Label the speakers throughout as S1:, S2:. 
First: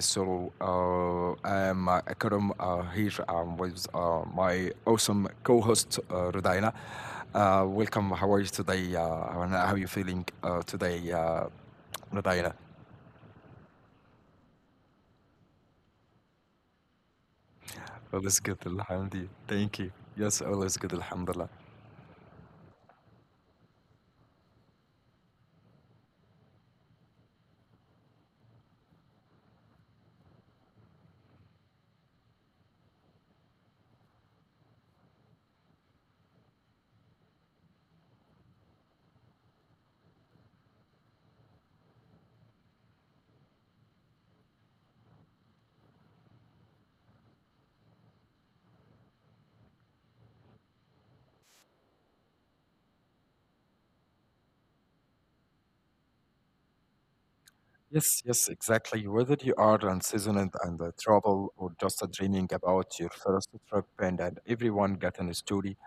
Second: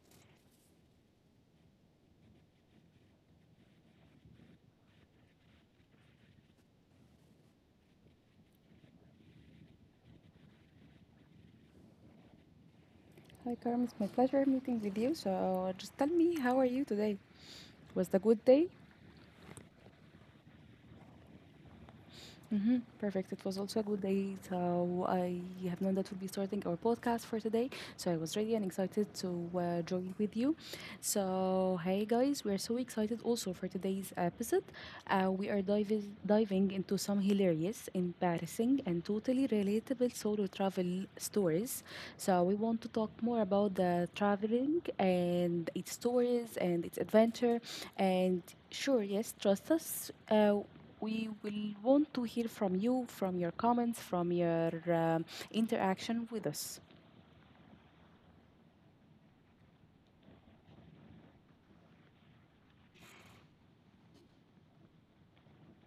S1: solo. I'm Akram here with my awesome co host, Rudaina. Welcome. How are you today? And how are you feeling today, Rudaina?
S2: Hi, Carmen, it's my pleasure meeting with you. So, just tell me, how are you today? Was it a
S1: All is
S2: good
S1: good,
S2: day?
S1: Alhamdulillah. Thank you. Yes, all is good, Alhamdulillah.
S2: Mm-hmm. Perfect. It was also a good day. So I have known that we'll be starting our podcast for today. So I was ready and excited to join with you. So hey guys, we are so excited also for today's episode. We are diving into some hilarious, embarrassing, and totally relatable solo travel stories. So we want to talk more about the traveling and its stories and its adventure and sure yes trust us we will want to hear from you, from your comments, from your interaction with us.
S1: Yes, yes, exactly. Whether you are unseasoned and travel or just dreaming about your first trip and everyone got a story.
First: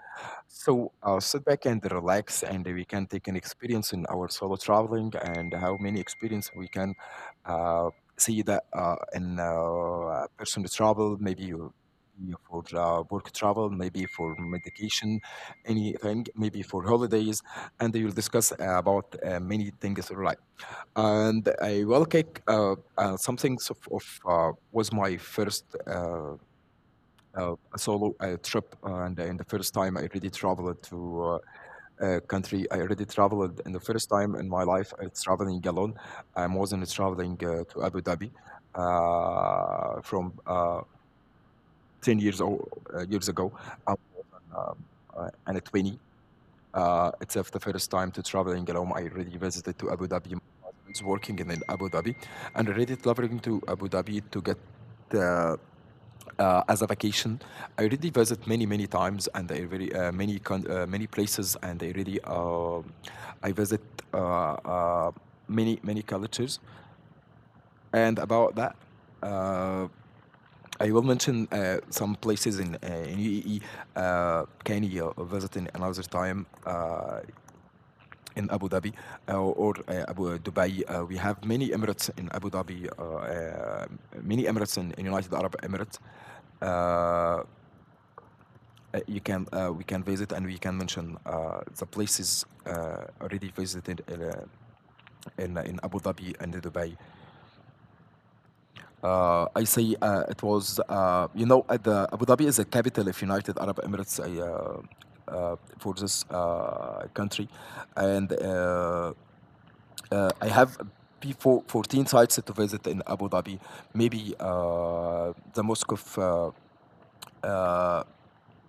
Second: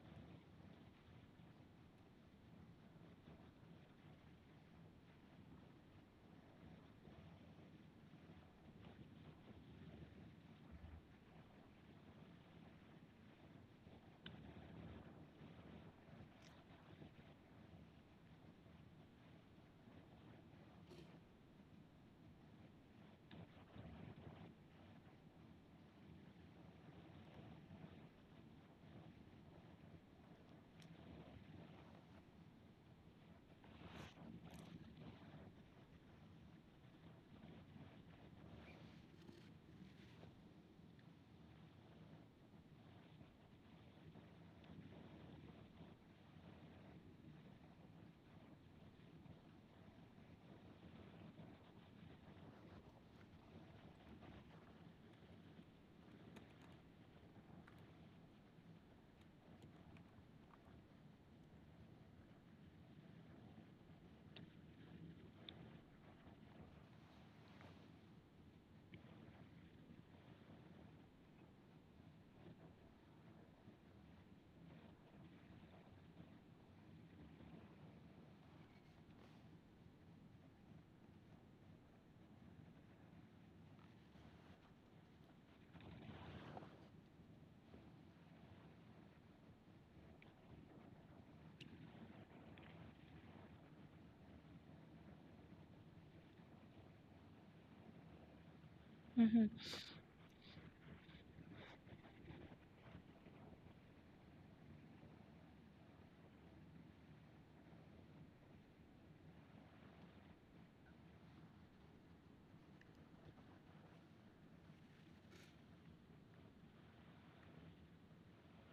S1: So sit back and relax, and we can take an experience in our solo traveling, and how many experience we can uh, see that in personal travel, maybe you for work travel, maybe for medication, anything, maybe for holidays, and we will discuss about many things. Right, and I will take something of was my first. Solo trip, and the first time I really traveled to country. I already traveled in the first time in my life I'm traveling alone. I wasn't traveling to Abu Dhabi from 10 years, old, years ago um, um, and at 20. It's the first time to traveling alone. I already visited to Abu Dhabi. I was working in Abu Dhabi and already traveling to Abu Dhabi to get uh, as a vacation. I already visit many many times and I really many many places and I really I visit uh, uh, many many cultures. And about that, uh, I will mention some places in UAE. Can you visit in another time in Abu Dhabi or Abu Dubai? We have many Emirates in Abu Dhabi, many Emirates in United Arab Emirates. Uh, you can we can visit and we can mention the places already visited in Abu Dhabi and Dubai.
S2: Mhm.
S1: I say it was you know, the Abu Dhabi is the capital of United Arab Emirates. For this country, and I have before 14 sites to visit in Abu Dhabi. Maybe uh,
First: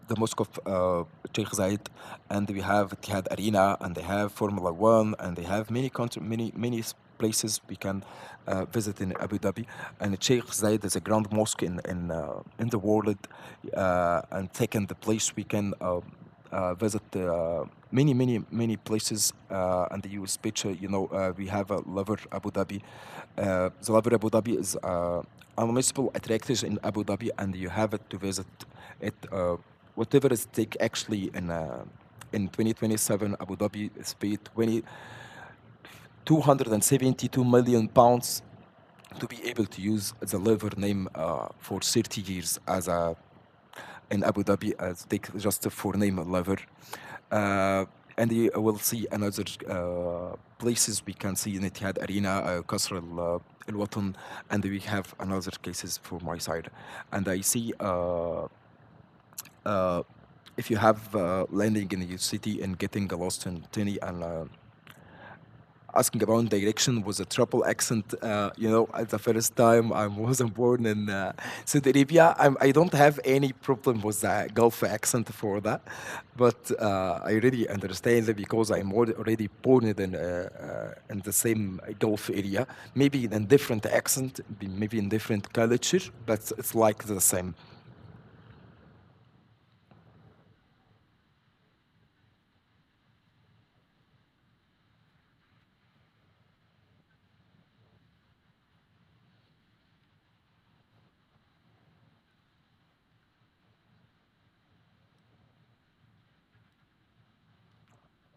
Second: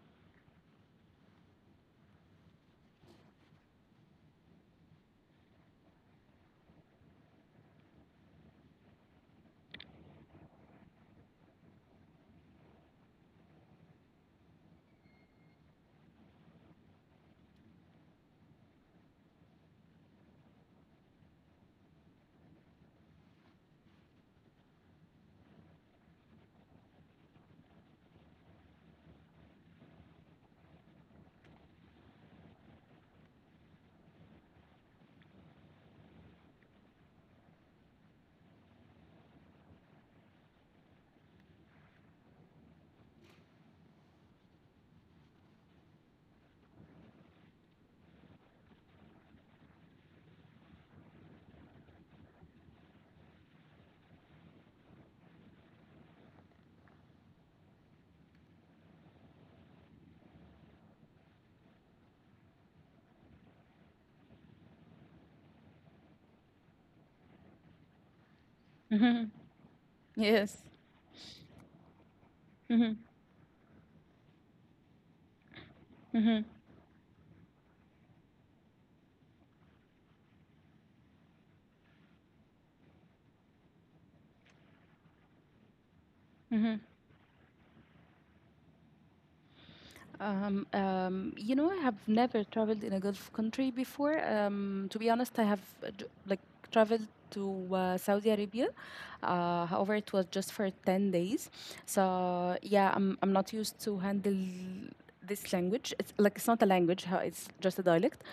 S1: the mosque of Sheikh Zayed, and we have Etihad Arena, and they have Formula One, and they have many country, many many places we can visit in Abu Dhabi. And Sheikh Zayed is a grand mosque in the world, and second the place we can. Visit many, many, many places, and you will speech. You know, we have Lover Abu Dhabi. The Lover Abu Dhabi is a municipal attraction in Abu Dhabi, and you have it to visit it. Whatever is take actually in 2027, Abu Dhabi is paid £272 million to be able to use the Lover name for 30 years as a in Abu Dhabi. Take just for name level. Uh, and you will see another places we can see in Etihad Arena, Qasr al Al Watan, and we have another cases for my side. And I see uh, if you have landing in your city and getting lost in Tini and asking about direction with a triple accent. You know, at the
S2: Mhm.
S1: first time I wasn't
S2: Yes.
S1: born in Saudi Arabia, I don't
S2: Mhm.
S1: have any problem with the Gulf accent for that.
S2: Mhm.
S1: But I really understand it because I'm already born in the same Gulf area, maybe in a different accent, maybe in different culture, but it's
S2: Mhm.
S1: like the same.
S2: You know, I have never traveled in a Gulf country before. To be honest, I have like traveled to Saudi Arabia. However, it was just for 10 days. So yeah, I'm not used to handle this language. It's like it's not a language. It's just a dialect.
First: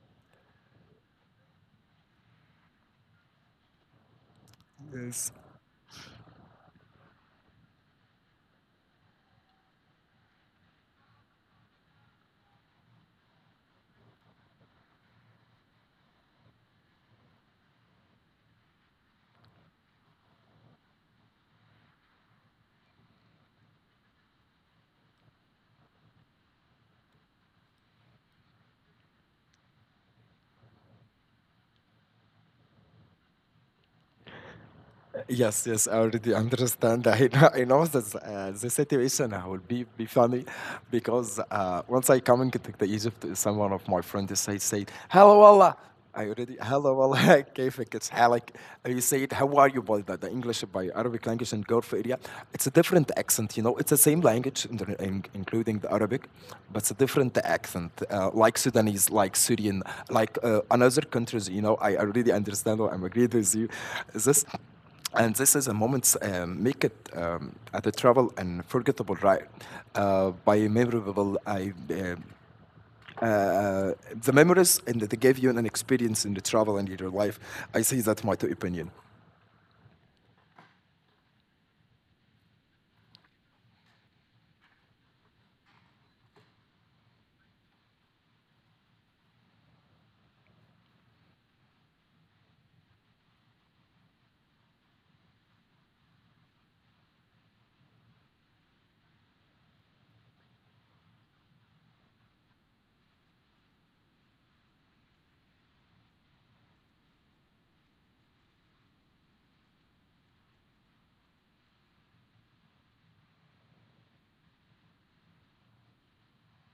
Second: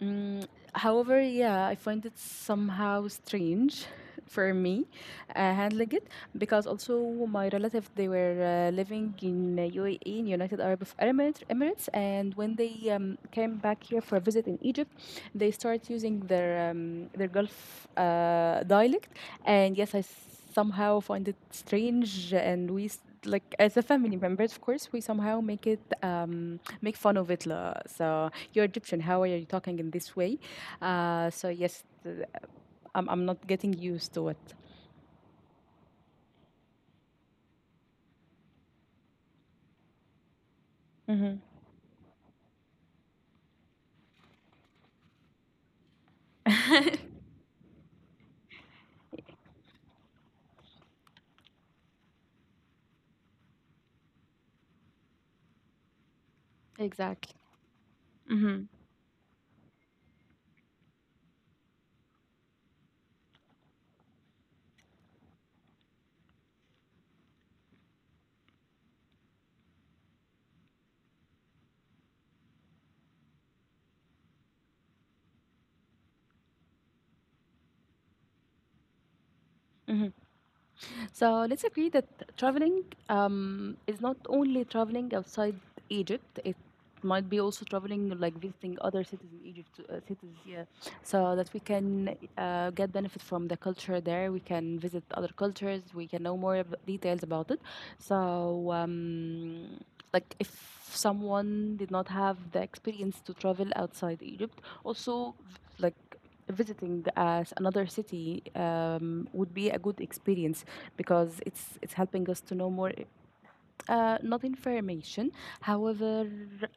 S2: Mm, however, yeah, I find it somehow strange for me
S1: Yes.
S2: handling it because also my relatives they were living in UAE, in United Arab of Emirates, Emirates, and when they came back here for a visit in Egypt, they started using their Gulf dialect, and yes, I somehow find it strange and like as a family members of course we somehow make it make fun of it la. So you're Egyptian, how are you talking in this way? So I'm not getting used to it.
S1: Yes, yes, I already understand. I know this, the situation will be funny because once I come into the Egypt, someone of my friends said, Hello, Allah. I already, hello,
S2: Mm-hmm.
S1: Allah, كيفك? It's Halak. You say it, how are you by the English, by Arabic language and Gulf area. It's a different accent, you know. It's the same language, including the Arabic, but it's a
S2: Exactly.
S1: different accent, like
S2: Hmm.
S1: Sudanese, like Syrian, like another countries, you know. I already understand, or I'm agreed with you. This and this is a moment make it at a travel and forgettable ride by memorable I. um, Uh, uh, the memories and that they gave you an experience in the travel and in your life. I say that my opinion.
S2: So let's agree that traveling is not only traveling outside Egypt. It might be also traveling, like visiting other cities in Egypt, cities, yeah, so that we can get benefit from the culture there. We can visit other cultures. We can know more details about it. So, like if someone did not have the experience to travel outside Egypt, also like visiting as another city would be a good experience because it's helping us to know more, not information, however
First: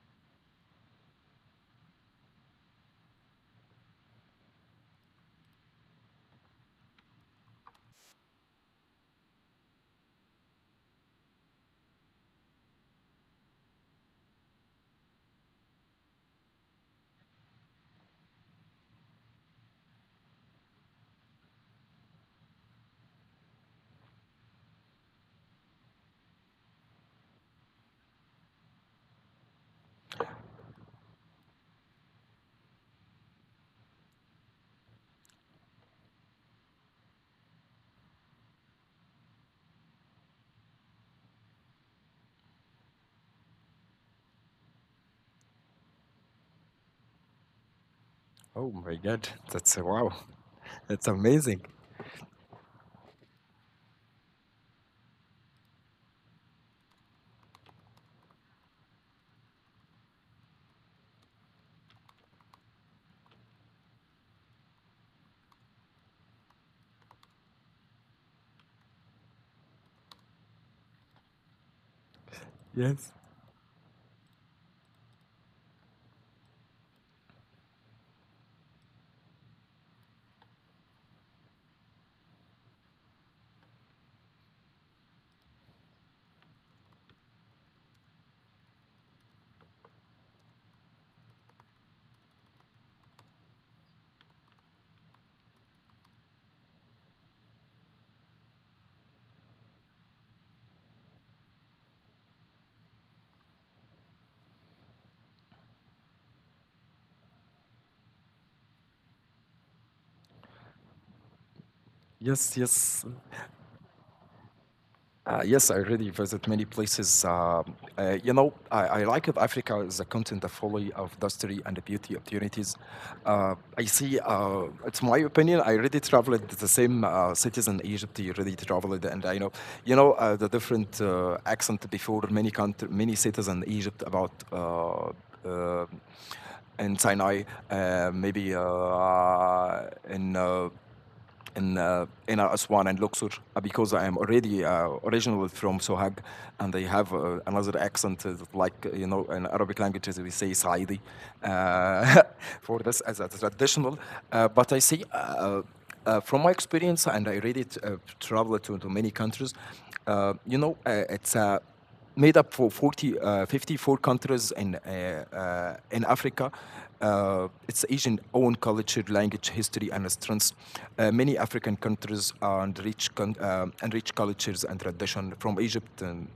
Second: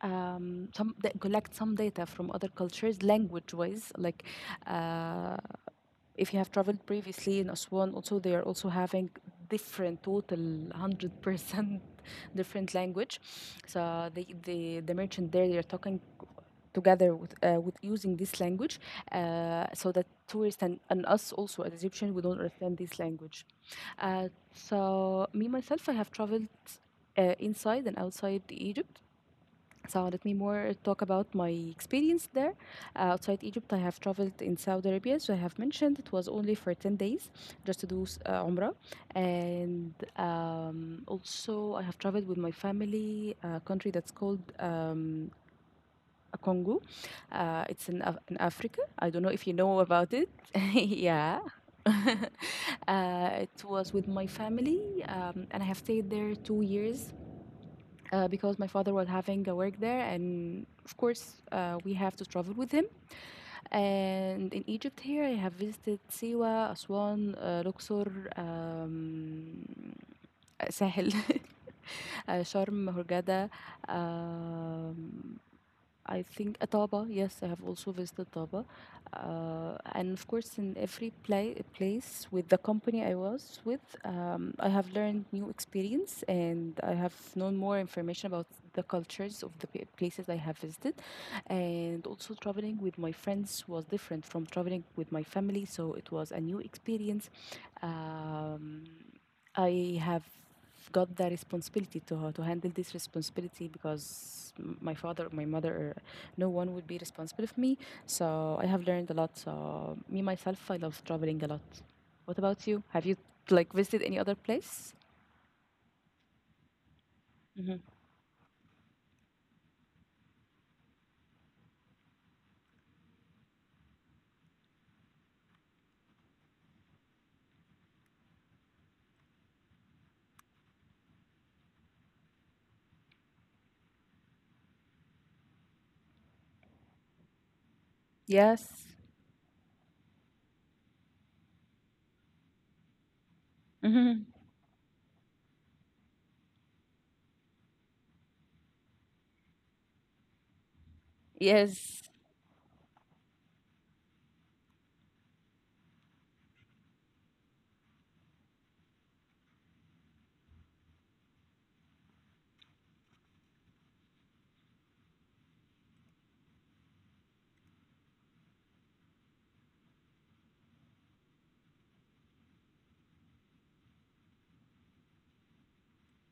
S2: some that collect some data from other cultures language wise like uh, if you have traveled previously in Aswan, also they are also having different total 100% different language. So the merchant there they are talking together with using this language, so that tourists and us also as Egyptians we don't understand this language. So me myself I have traveled inside and outside Egypt. So let me more talk about my experience there. Outside Egypt, I have traveled in Saudi Arabia. So I have mentioned it was only for 10 days just to do Umrah. And also, I have traveled with my family, a country that's called Congo. It's in, in
S1: Oh
S2: Africa.
S1: my
S2: I don't
S1: god,
S2: know if you
S1: that's
S2: know
S1: wow,
S2: about it.
S1: that's
S2: Yeah.
S1: amazing.
S2: It was with my family, and I have stayed there 2 years because my father was having a work there, and of course, we have to travel with him. And in Egypt, here, I have visited Siwa, Aswan, Luxor, um, Sahel, Sharm,
S1: Yes,
S2: Hurghada, um, I think Ataba. Yes, I have also visited Ataba. And of course, in every place with the company I was with, I have learned new experience and I have known more information about the cultures of the places I have visited. And also, traveling with my friends was different from traveling with my family, so it was a new experience. Um, I have got the responsibility to handle this responsibility because my father my mother no one would be responsible for me, so I have learned a lot. So me myself I love traveling a lot. What about you, have
S1: yes.
S2: you like visited any other place?
S1: Yes, I really visit many places.
S2: Hmm.
S1: You know, I like of Africa is a continent of fully of history and beauty opportunities. I see. It's my opinion. I already traveled to the same cities in Egypt. I already traveled, and I know, you know, the different accent before many country, many cities in Egypt about. Uh, in Sinai, maybe
S2: Yes.
S1: in uh, in Aswan and Luxor because I am
S2: Hmm.
S1: already originally from Sohag, and they have another accent like you know in Arabic languages we say Saidi
S2: Yes.
S1: uh, for this as a traditional. But I see. From my experience, and I read traveled to many countries, you know, it's a made up for 54 countries in Africa. Its Asian own culture, language, history, and strengths. Many African countries are enriched, and cultures and tradition from Egypt and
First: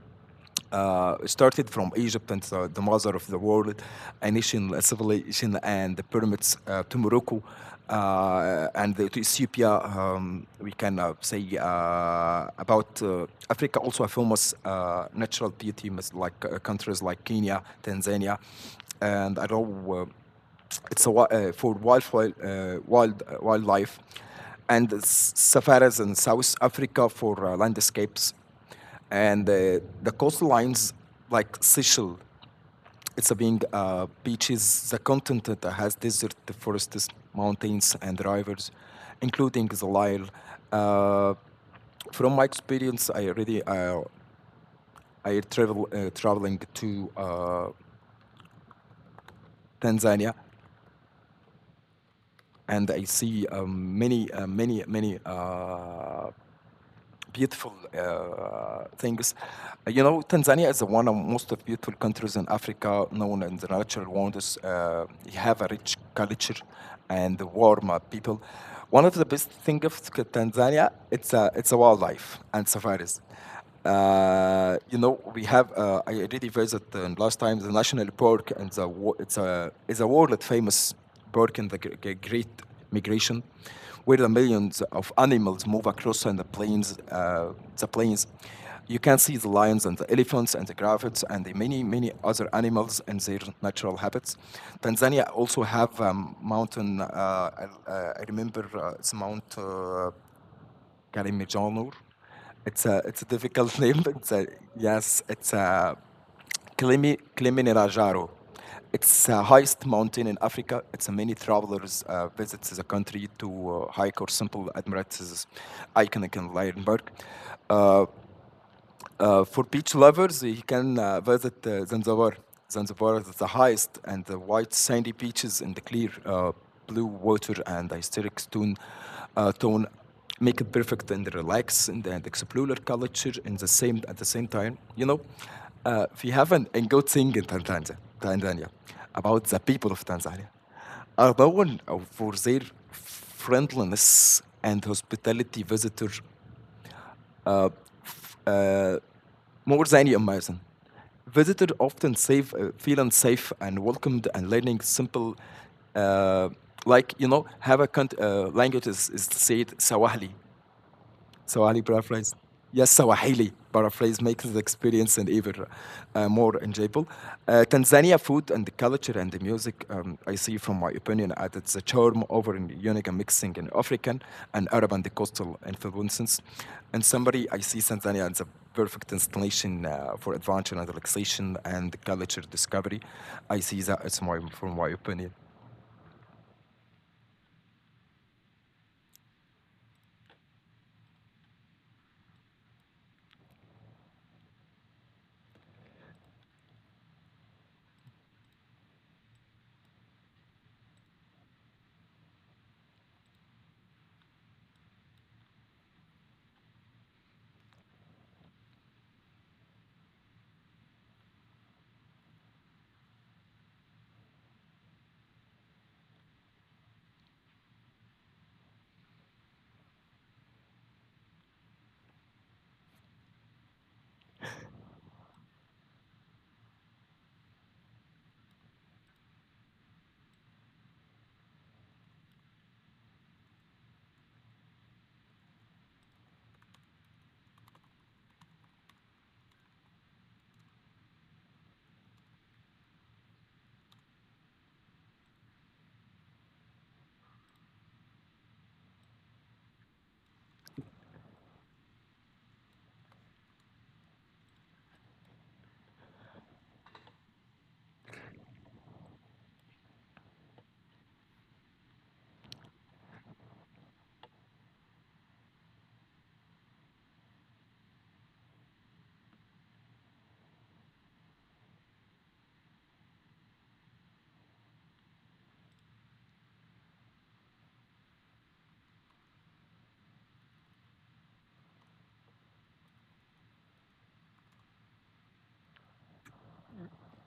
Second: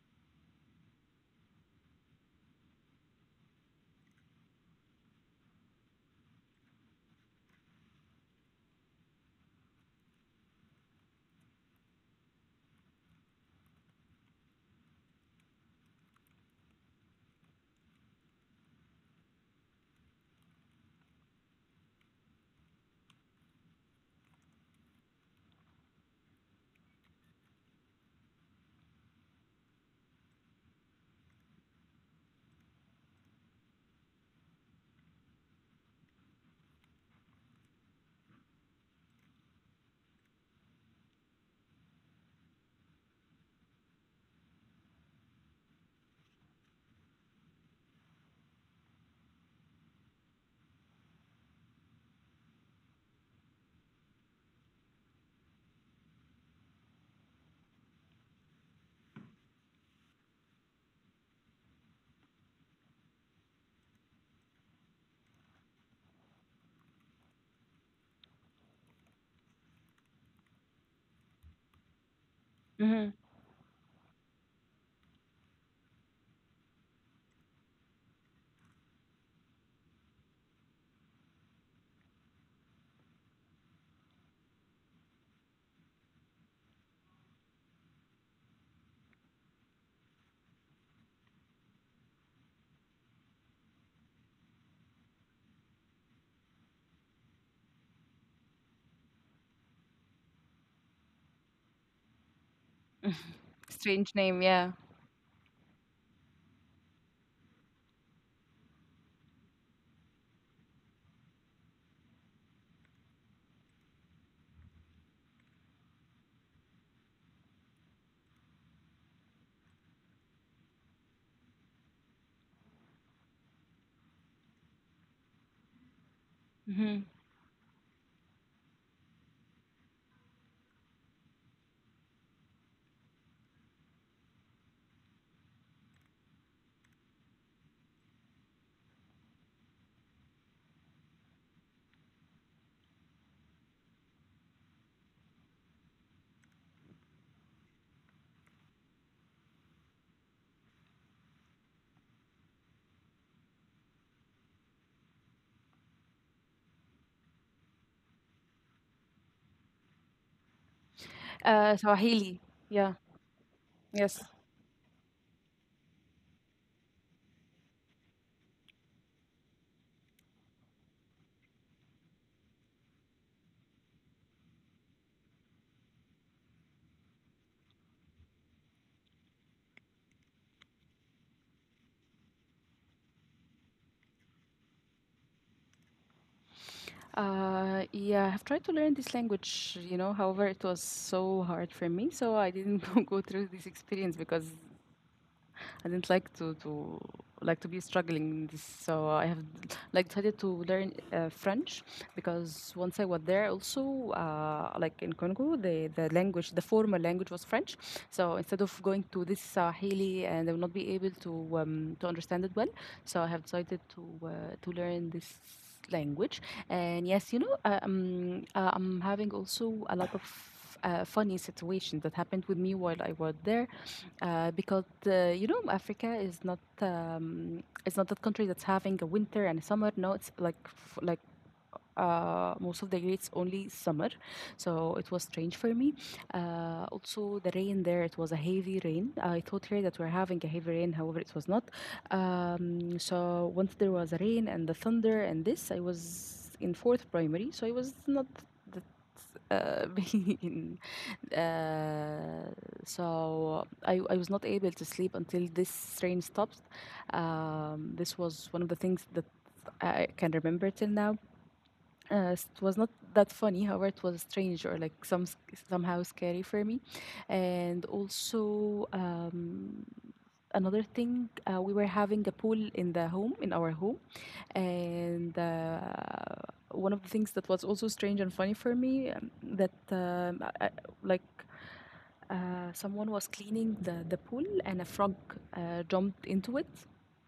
S1: started from Egypt and the mother of the world, a nation, a civilization, and the pyramids to Morocco and to Ethiopia. We can say about Africa also a famous natural beauty, like countries like Kenya, Tanzania, and I know. It's a, wi- for wild, wild wildlife and safaris in South Africa for landscapes and the coastlines like Seychelles, it's a being beaches, the continent that has desert, the forests, mountains, and rivers, including the Lyle. Uh, from my experience, I already I travel traveling to Tanzania, and I see many beautiful things. You know, Tanzania is one of the most beautiful countries in Africa, known in the natural wonders. You have a rich culture and warm people. One of the best things of it's a wildlife and
S2: Hmm.
S1: safaris. You know, we have. I already visited last time the national park, and the, it's a world famous Barking the Great Migration, where the millions of animals move across and the plains. You can see the lions and the elephants and the giraffes and the many, many other animals in their natural habitats. Tanzania also have mountain. I remember it's Mount Kilimanjaro. It's a difficult name.
S2: Strange name, yeah.
S1: Yes, it's a Klimi, Kilimanjaro. It's the highest mountain in Africa. It's a many travelers visit the country to hike or simple admire its iconic landmark. Uh, for beach lovers, you can visit Zanzibar. Zanzibar is the highest and the white sandy beaches and the clear
S2: Hmm.
S1: blue water and the historic stone tone make it perfect and and explore culture in the same at the same time. You know, we have an good thing in Tanzania about the people of Tanzania are known for their friendliness and hospitality visitor uh, more than you imagine. Visitors often feeling safe and welcomed and learning simple, uh, like, you know, have a language is said Sawahli. Swahili paraphrase.
S2: Swahili.
S1: Yes,
S2: Yeah.
S1: Swahili paraphrase
S2: Yes.
S1: makes the experience and even more enjoyable. Tanzania food and the culture and the music, I see from my opinion, added the charm over in unique mixing in African and Arab and the coastal influences. And summary, I see Tanzania as a perfect destination for adventure and relaxation and culture discovery. I see that as my, from my opinion.
S2: Yeah, I've tried to learn this language, you know, however, it was so hard for me, so I didn't go through this experience because I didn't like to like to be struggling in this, so I have like decided to learn French because once I was there, also like in Congo, the language, the formal language was French. So instead of going to this Sahili, and I will not be able to understand it well, so I have decided to learn this language. And yes, you know, I'm having also a lot of funny situations that happened with me while I was there. Because you know, Africa is not it's not that country that's having a winter and a summer. No, it's like like most of the year it's only summer, so it was strange for me. Also, the rain there, it was a heavy rain. I thought here that we're having a heavy rain, however, it was not. So once there was rain and the thunder and this, I was in fourth primary, so I was not uh, mean uh, so I was not able to sleep until this train stopped. This was one of the things that I can remember till now. It was not that funny, however, it was strange or like somehow scary for me, and also another thing, we were having a pool in the home in our home, and one of the things that was also strange and funny for me that like someone was cleaning the pool and a frog jumped into it.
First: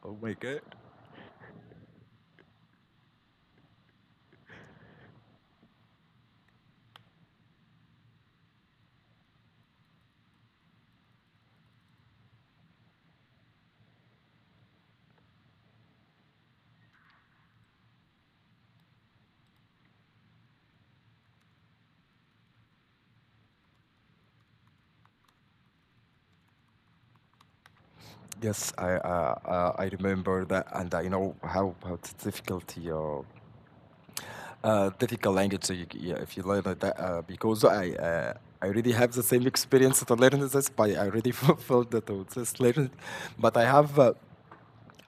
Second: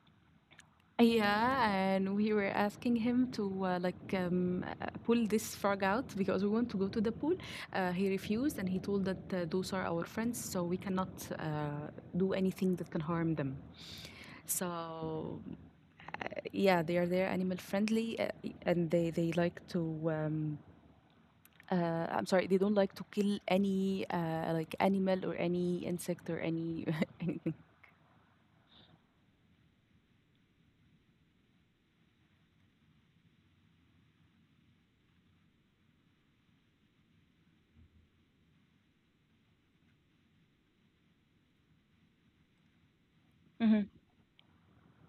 S1: Oh my God.
S2: Yeah, and we were asking him to like pull this frog out because we want to go to the pool. He refused, and he told that those are our friends, so we cannot uh, do anything that can harm them. So yeah, they are there, animal friendly, and they like to. I'm sorry, they don't like to kill any like animal or any insect or any anything.
S1: Yes, I remember that, and I know how it's difficulty difficult language. Yeah, if you learn it that, because I already have the same experience to learn this, but I already fulfilled that to just learn it. But
S2: Mhm.
S1: have uh,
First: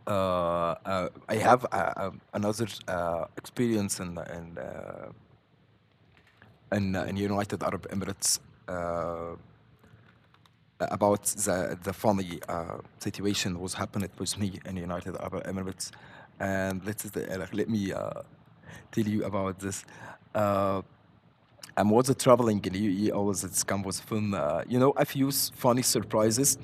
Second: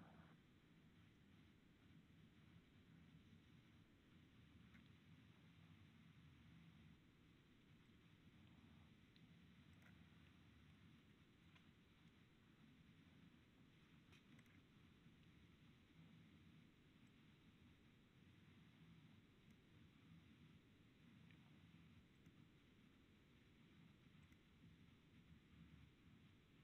S1: uh, uh, I have another experience in United Arab Emirates. Uh, about the funny situation was happened with me in United Arab Emirates, and let me tell you about this. Uh, I was traveling in UAE. I was at Scam was fun. A few funny surprises.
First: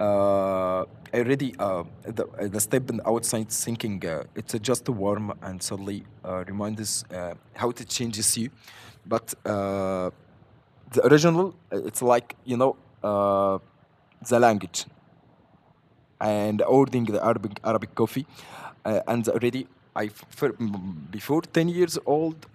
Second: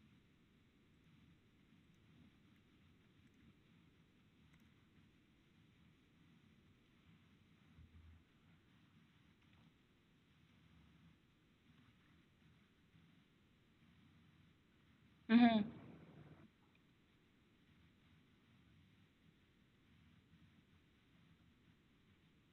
S1: Uh, Already, the step and outside thinking it's just warm, and suddenly reminds us how it changes you. But The original, it's like, uh, the language and ordering the Arabic coffee, and already I fir- before 10 years old.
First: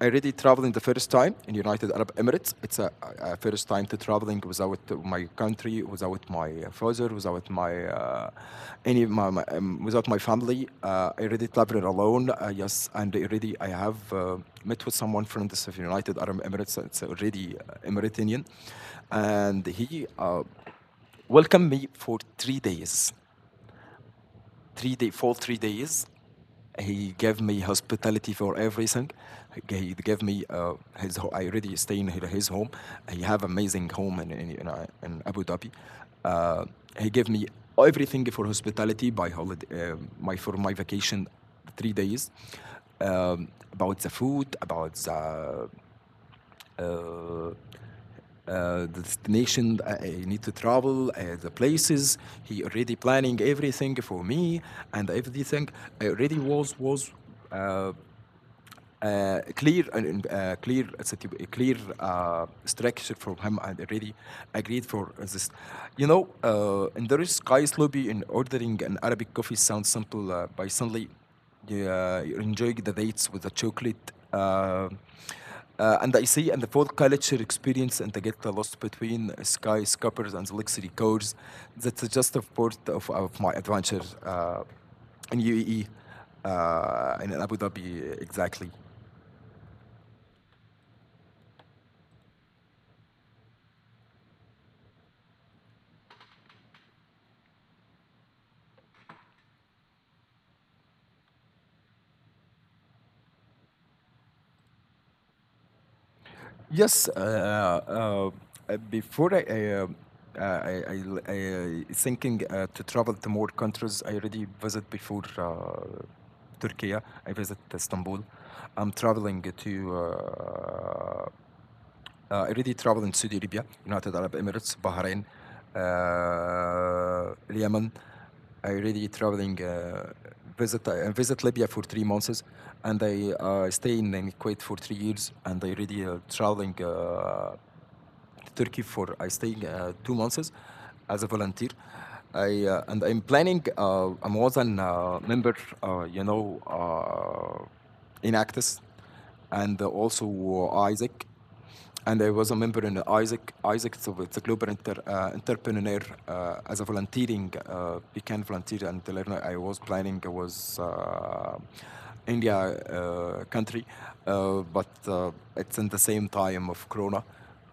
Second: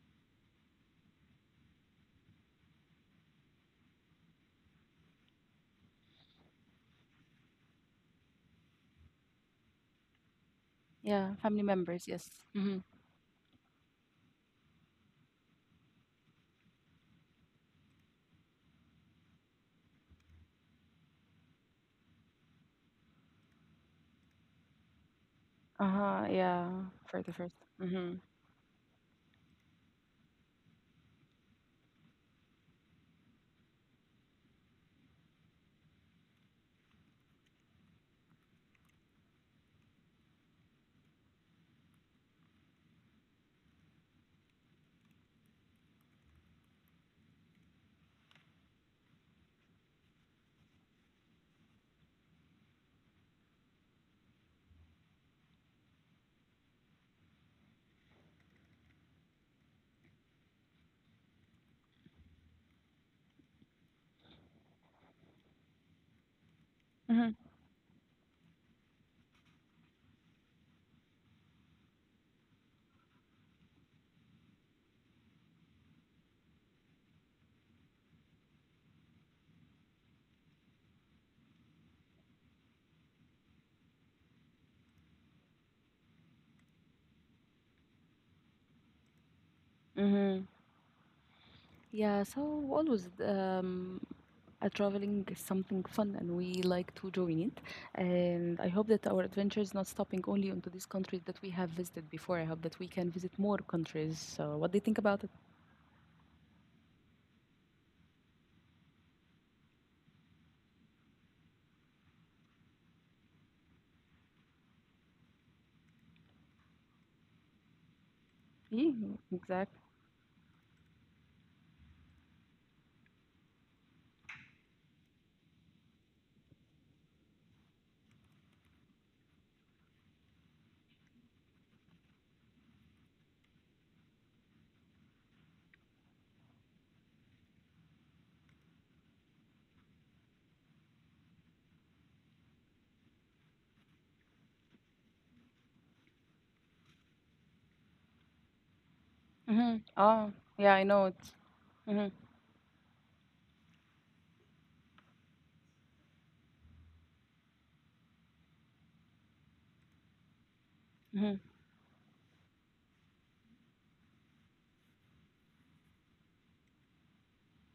S1: I already traveling the first time in United Arab Emirates. It's a first time to traveling without my country, without my father, without my without my family. I
S2: Yeah,
S1: already
S2: family
S1: traveling
S2: members. Yes.
S1: alone.
S2: Hmm.
S1: Yes, and already I have met with someone from the United Arab Emirates. It's already Emiratinian, and he welcomed me for three
S2: Uh
S1: days.
S2: huh. Yeah,
S1: He
S2: for the
S1: gave
S2: 1st.
S1: me hospitality for everything. He gave me his. I already stay in his home. He have amazing home in Abu Dhabi. Uh, he gave me everything for hospitality by holiday, my for my vacation, 3 days. About the food, about the destination I need to travel, the places. He already planning everything for me and everything. I already was uh, clear and a clear structure from him, and already agreed for this. You know, in the
S2: Mhm.
S1: Sky's lobby in ordering an Arabic coffee sounds simple, by suddenly you're enjoying the dates with the chocolate. And I see, and the fourth culture experience, and I get lost between skyscrapers and luxury cars. That's just a part of my adventure in UAE, in Abu Dhabi, exactly.
S2: Mhm. Yeah, so always a traveling is something fun and we like to join it. And I hope that our adventure is not stopping only onto these countries that we have visited before. I hope that we can visit more countries. So what do you think about it?
S1: Yes, before uh, I, I, I I thinking to travel to more countries. I already visit before Turkey. I visit Istanbul. I'm
S2: Yeah,
S1: traveling
S2: exactly.
S1: to I already traveled in Saudi Arabia, United Arab Emirates, Bahrain, Yemen. I already traveling visit I visit Libya for 3 months, and I stay in Kuwait for 3 years, and I already traveling Turkey for I staying 2 months as a volunteer. I And I'm planning. I was an member, uh, you know, uh, in Actis,
S2: Mm-hmm.
S1: and
S2: Oh,
S1: also
S2: yeah, I know it.
S1: Isaac,
S2: Mm-hmm.
S1: and I was a member in Isaac. Isaac, so it's a global entrepreneur as a volunteering. We can volunteer and learn. I was planning was
S2: Mm-hmm.
S1: India country, but it's in the same time of Corona.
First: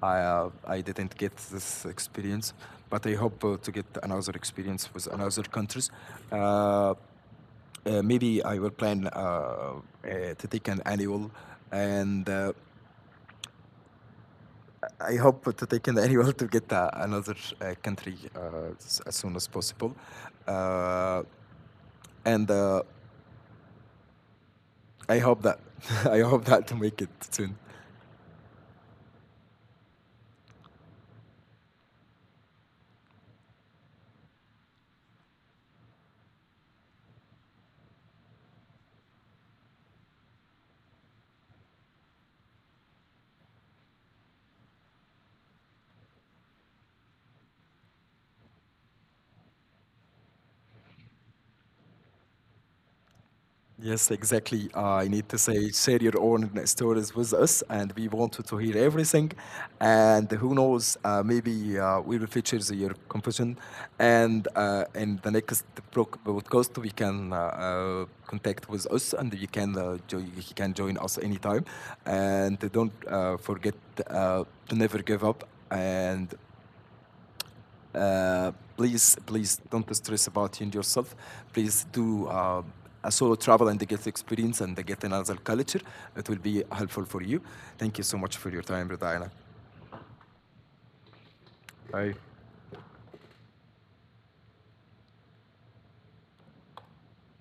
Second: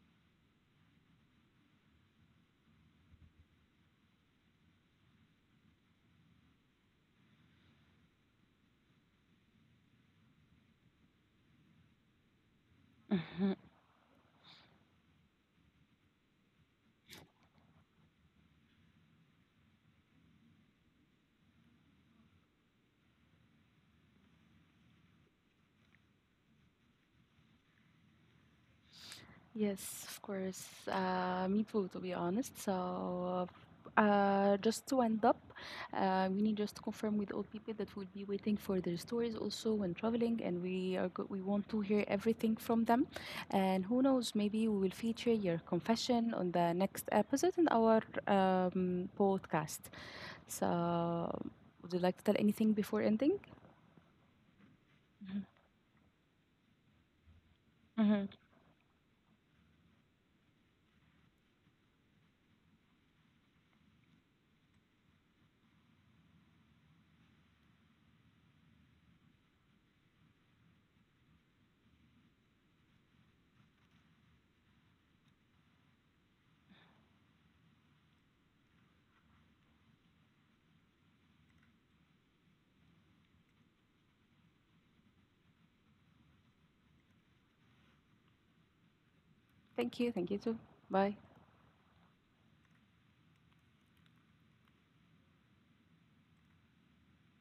S1: I didn't get this experience, but I hope to get another experience with another countries. Uh, Maybe I will plan to take an annual, and I hope to take an annual to get another country as soon as possible, uh, and I hope that I hope that to make it soon.
S2: Yes, of course. Me too, to be honest. So, just to end up, we need just to confirm with all people that we'll be waiting for their stories also when traveling, and we want to hear everything from them. And who knows, maybe we will feature your confession on the next episode in our podcast. So, would you like to tell anything before ending?
S1: Yes, exactly. I need
S2: Mhm.
S1: to say, share your own stories with us, and we
S2: Mhm.
S1: wanted to hear everything. And who knows, maybe we will feature your confession. And in the next podcast, we can contact with us, and you can you can join us anytime. And don't forget uh, to never give up. And uh, please, please don't stress about it yourself. Please do a solo travel and get experience and get another culture. It will be helpful for you. Thank you so much for your time, Brother Ayla.
S2: Thank you. Thank you too. Bye.
S1: Bye.